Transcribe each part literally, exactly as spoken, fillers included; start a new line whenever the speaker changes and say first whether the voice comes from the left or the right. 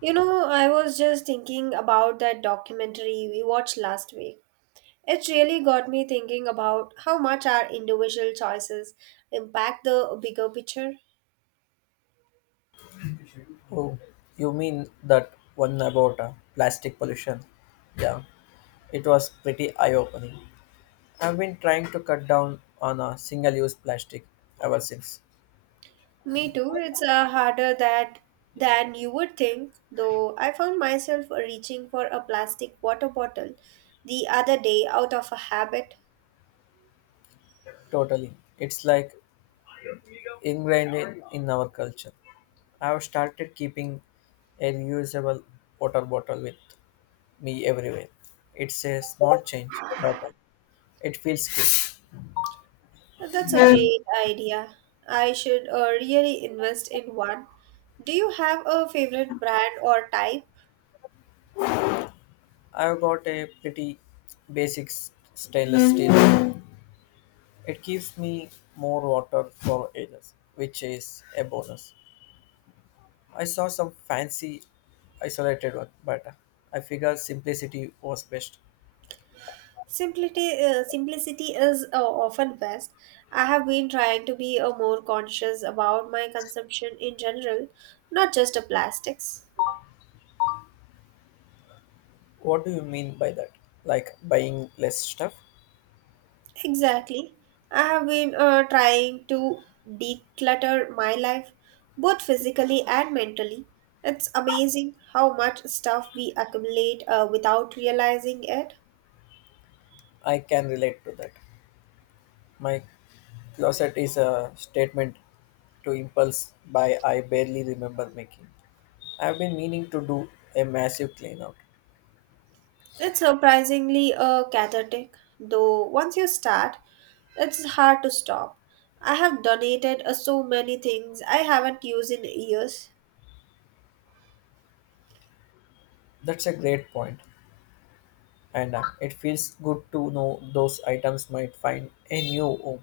right: You know, I was just thinking about that documentary we watched last week. It really got me thinking about how much our individual choices impact the bigger picture.
left: Oh, you mean that one about uh, plastic pollution? Yeah, it was pretty eye opening. I've been trying to cut down on uh, single use plastic ever since.
right: Me too, it's uh, harder that than you would think, though I found myself reaching for a plastic water bottle the other day out of a habit.
left: Totally. It's like ingrained in, in our culture. I've started keeping a reusable water bottle with me everywhere. It's a small change, but it feels good.
right: That's a great idea. I should uh, really invest in one. Do you have a favorite brand or type?
left: I've got a pretty basic s- stainless steel. It gives me more water for ages, which is a bonus. I saw some fancy isolated one, but I figure simplicity was best.
right: Simplicity, uh, simplicity is uh, often best. I have been trying to be uh, more conscious about my consumption in general, not just of plastics.
left: What do you mean by that? Like buying less stuff?
right: Exactly. I have been uh, trying to declutter my life, both physically and mentally. It's amazing how much stuff we accumulate uh, without realizing it.
left: I can relate to that. My closet is a statement to impulse buy I barely remember making. I've been meaning to do a massive clean out.
right: It's surprisingly uh, cathartic, though once you start, it's hard to stop. I have donated uh, so many things I haven't used in years.
left: That's a great point, and uh, it feels good to know those items might find a new home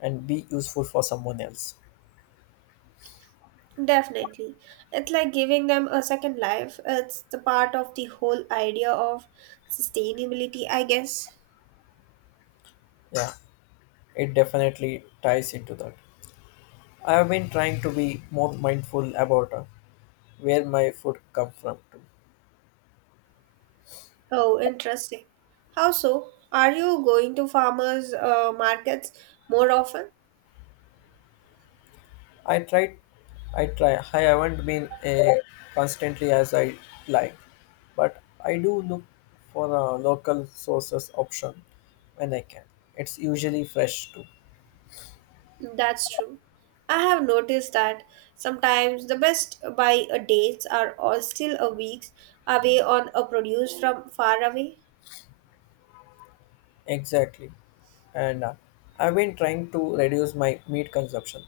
left: and be useful for someone else.
right: Definitely. It's like giving them a second life. It's the part of the whole idea of sustainability, I guess.
left: Yeah, it definitely ties into that. I have been trying to be more mindful about uh, where my food come from. Too.
right: Oh, interesting. How so? Are you going to farmers' uh, markets more often?
left: I tried, I try. I haven't been uh, constantly as I like, but I do look for a local sources option when I can. It's usually fresh too.
right: That's true. I have noticed that sometimes the best buy a dates are all still a weeks away on a produce from far away.
left: Exactly, and uh, I've been trying to reduce my meat consumption.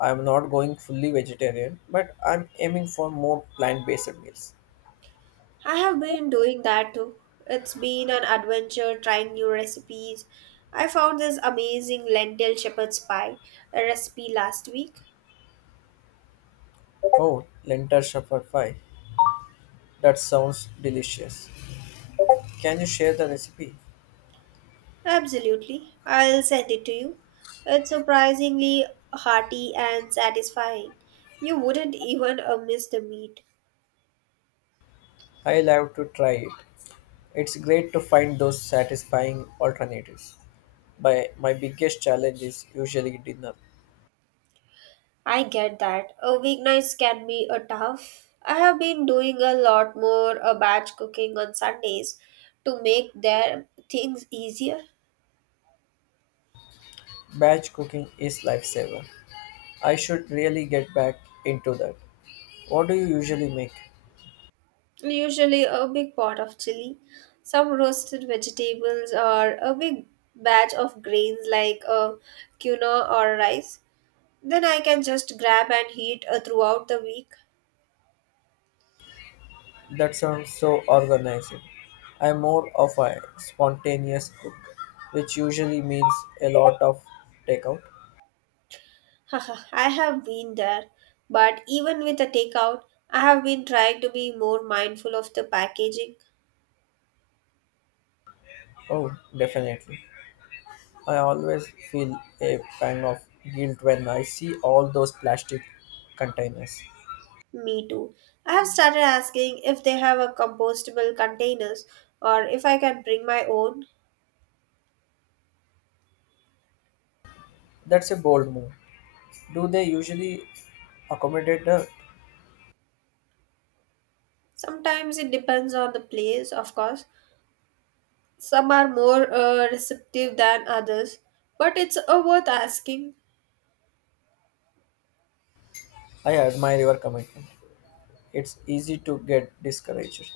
left: I'm not going fully vegetarian, but I'm aiming for more plant-based meals.
right: I have been doing that too. It's been an adventure trying new recipes. I found this amazing lentil shepherd's pie recipe last week.
left: Oh, lentil shepherd pie. That sounds delicious. Can you share the recipe?
right: Absolutely. I'll send it to you. It's surprisingly hearty and satisfying. You wouldn't even uh, miss the meat.
left: I'll have to try it. It's great to find those satisfying alternatives. My, my biggest challenge is usually dinner.
right: I get that. A weeknights can be a tough. I have been doing a lot more uh, batch cooking on Sundays to make their things easier.
left: Batch cooking is lifesaver. I should really get back into that. What do you usually make?
right: Usually a big pot of chili, some roasted vegetables or a big batch of grains like uh, quinoa or rice. Then I can just grab and heat uh, throughout the week.
left: That sounds so organized. I'm more of a spontaneous cook, which usually means a lot of takeout.
right: Haha, I have been there. But even with the takeout, I have been trying to be more mindful of the packaging.
left: Oh, definitely. I always feel a pang of guilt when I see all those plastic containers.
right: Me too. I have started asking if they have a compostable containers or if I can bring my own.
left: That's a bold move. Do they usually accommodate that?
right: Sometimes it depends on the place, of course. Some are more uh, receptive than others, but it's uh, worth asking.
left: I admire your commitment. It's easy to get discouraged.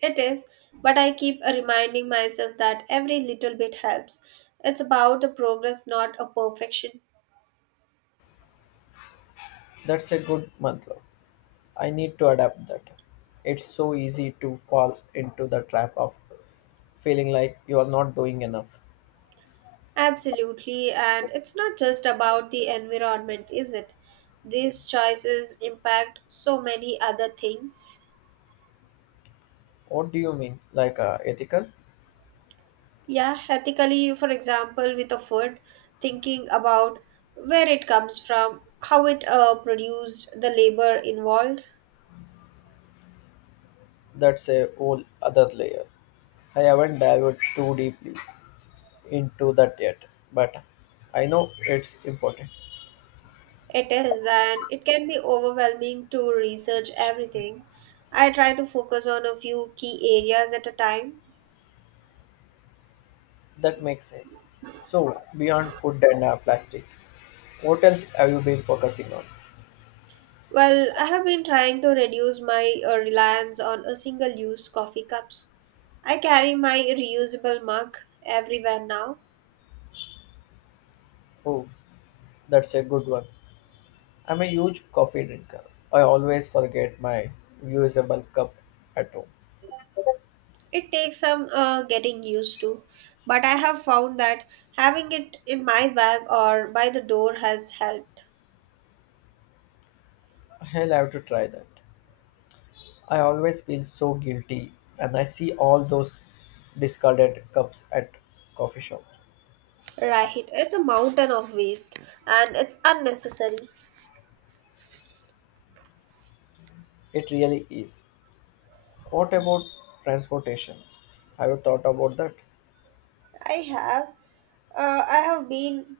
right: It is, but I keep uh, reminding myself that every little bit helps. It's about the progress, not a perfection.
left: That's a good mantra. I need to adapt that. It's so easy to fall into the trap of feeling like you are not doing enough.
right: Absolutely, and it's not just about the environment, is it? These choices impact so many other things.
left: What do you mean? Like uh, ethical?
right: Yeah, ethically, for example, with the food, thinking about where it comes from, how it uh, produced, the labor involved.
left: That's a whole other layer. I haven't dived too deeply into that yet, but I know it's important.
right: It is, and it can be overwhelming to research everything. I try to focus on a few key areas at a time.
left: That makes sense. So, beyond food and uh, plastic, what else have you been focusing on?
right: Well, I have been trying to reduce my uh, reliance on a single use coffee cups. I carry my reusable mug everywhere now.
left: Oh, that's a good one. I'm a huge coffee drinker. I always forget my reusable cup at home.
right: It takes some uh, getting used to, but I have found that having it in my bag or by the door has helped.
left: I'll have to try that. I always feel so guilty and I see all those discarded cups at coffee shop.
right: Right, it's a mountain of waste and it's unnecessary.
left: It really is. What about transportations? Have you thought about that?
right: I have uh, I have been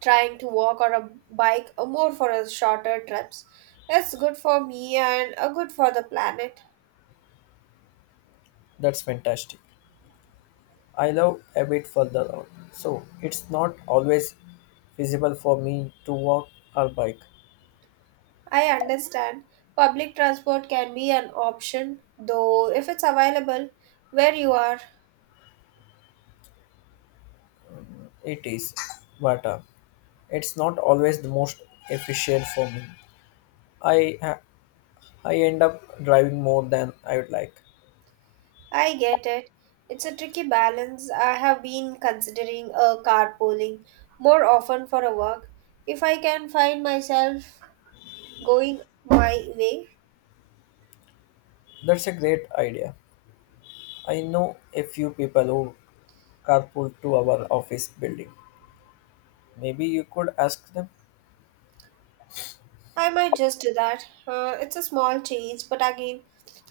right: trying to walk or a bike or more for a shorter trips. It's good for me and uh, good for the planet.
left: That's fantastic. I live a bit further out, so it's not always feasible for me to walk or bike.
right: I understand public transport can be an option, though if it's available where you are,
left: It is, but uh, it's not always the most efficient for me. I I end up driving more than I would like.
right: I get it. It's a tricky balance. I have been considering a carpooling more often for a walk if I can find myself going my way.
left: That's a great idea. I know a few people who carpool to our office building. Maybe you could ask them?
right: I might just do that. Uh, it's a small change, but again,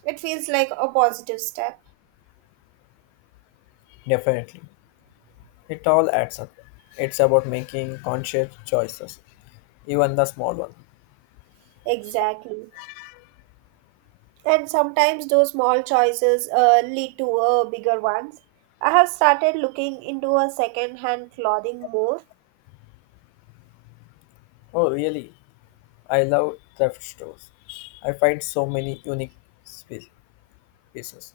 right: it feels like a positive step.
left: Definitely. It all adds up. It's about making conscious choices, even the small one.
right: Exactly. And sometimes those small choices uh, lead to uh, bigger ones. I have started looking into a second-hand clothing more.
left: Oh, really? I love thrift stores. I find so many unique spe- pieces,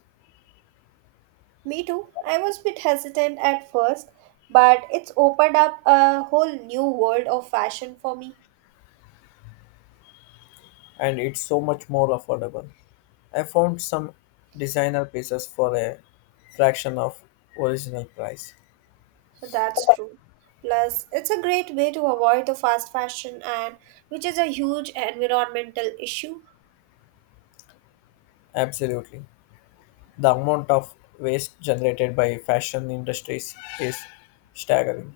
right: Me too. I was a bit hesitant at first, but it's opened up a whole new world of fashion for me.
left: and it's so much more affordable. I found some designer pieces for a fraction of original price.
right: That's true. Plus, it's a great way to avoid the fast fashion and which is a huge environmental issue.
left: Absolutely. The amount of waste generated by fashion industries is staggering.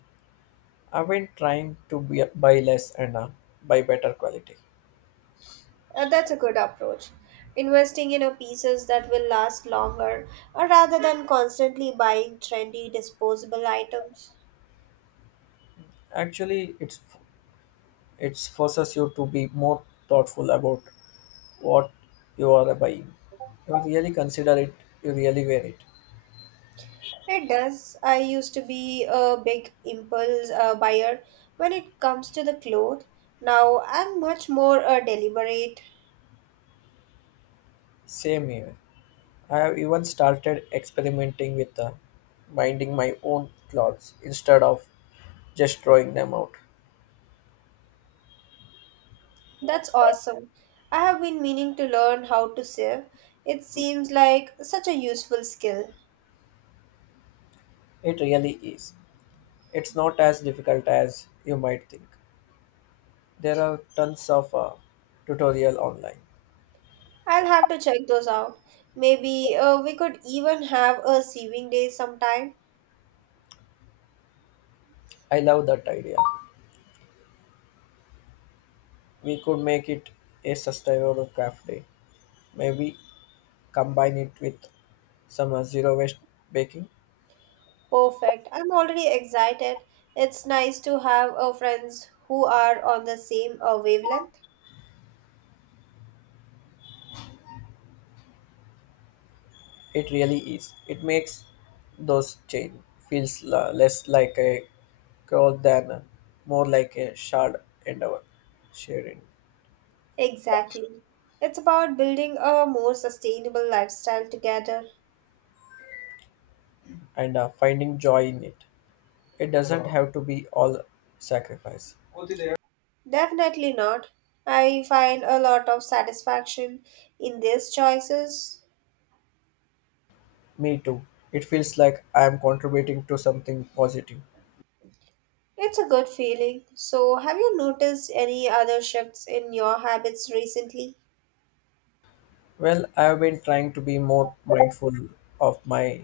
left: I've been trying to be, buy less and uh, buy better quality.
right: Uh, that's a good approach. Investing in a pieces that will last longer, or rather than constantly buying trendy disposable items.
left: Actually, it's it forces you to be more thoughtful about what you are buying. You really consider it. You really wear it.
right: It does. I used to be a big impulse uh, buyer when it comes to the clothes. Now I'm much more uh, deliberate.
left: Same here. I have even started experimenting with uh, binding my own clothes instead of just throwing them out.
right: That's awesome. I have been meaning to learn how to save. It seems like such a useful skill.
left: It really is. It's not as difficult as you might think. There are tons of uh, tutorial online.
right: I'll have to check those out. Maybe uh, we could even have a saving day sometime.
left: I love that idea. We could make it a sustainable craft day. Maybe combine it with some uh, zero waste baking.
right: Perfect. I'm already excited. It's nice to have uh, friends who are on the same uh, wavelength.
left: It really is. It makes those chain feels la- less like a crawl than uh, more like a shared endeavor, sharing
right: Exactly. It's about building a more sustainable lifestyle together.
left: and uh, finding joy in it. It doesn't have to be all sacrifice.
right: Definitely not. I find a lot of satisfaction in these choices.
left: Me too. It feels like I am contributing to something positive.
right: It's a good feeling. So, have you noticed any other shifts in your habits recently?
left: Well, I have been trying to be more mindful of my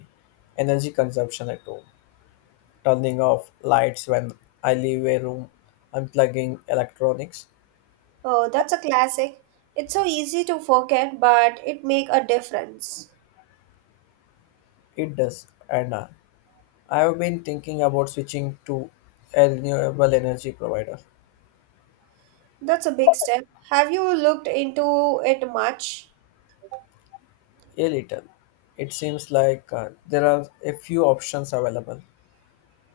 left: energy consumption at home, turning off lights when I leave a room, unplugging electronics.
right: Oh, that's a classic. It's so easy to forget, but it make a difference.
left: It does, and uh, I have been thinking about switching to a renewable energy provider.
right: That's a big step. Have you looked into it much?
left: A little. It seems like uh, there are a few options available.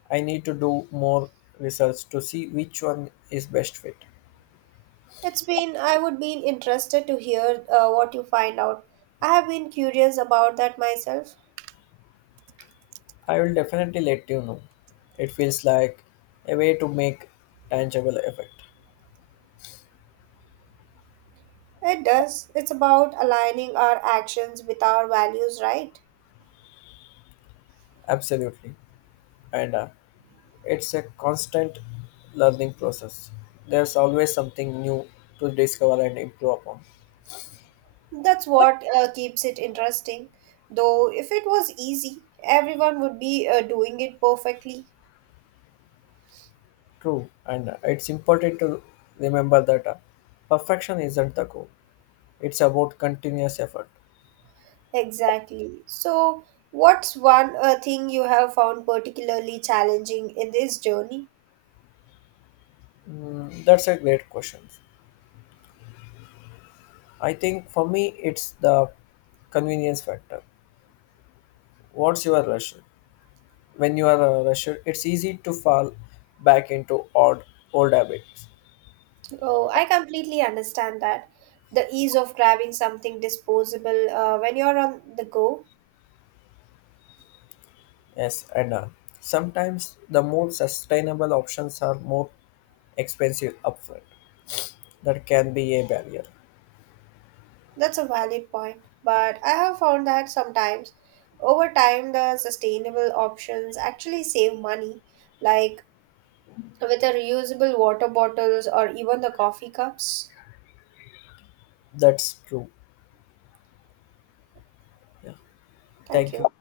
left: I need to do more research to see which one is best fit.
right: It's been, I would be interested to hear uh, what you find out. I have been curious about that myself.
left: I will definitely let you know. It feels like a way to make tangible effect.
right: It does. It's about aligning our actions with our values, right?
left: Absolutely. And uh, it's a constant learning process. There's always something new to discover and improve upon.
right: That's what uh, keeps it interesting. Though, if it was easy, everyone would be uh, doing it perfectly.
left: True. And uh, it's important to remember that uh, perfection isn't the goal. It's about continuous effort.
right: Exactly. So, what's one uh, thing you have found particularly challenging in this journey?
left: Mm, that's a great question. I think for me, it's the convenience factor. What's your rush? When you are a rusher, it's easy to fall back into odd old habits.
right: Oh, I completely understand that. The ease of grabbing something disposable uh, when you're on the go,
left: Yes, and uh, sometimes the more sustainable options are more expensive upfront. That can be a barrier.
right: that's a valid point. But I have found that sometimes, over time, the sustainable options actually save money, like with the reusable water bottles or even the coffee cups.
left: That's true. Yeah.
right: Thank
left: Thank you.
right: you.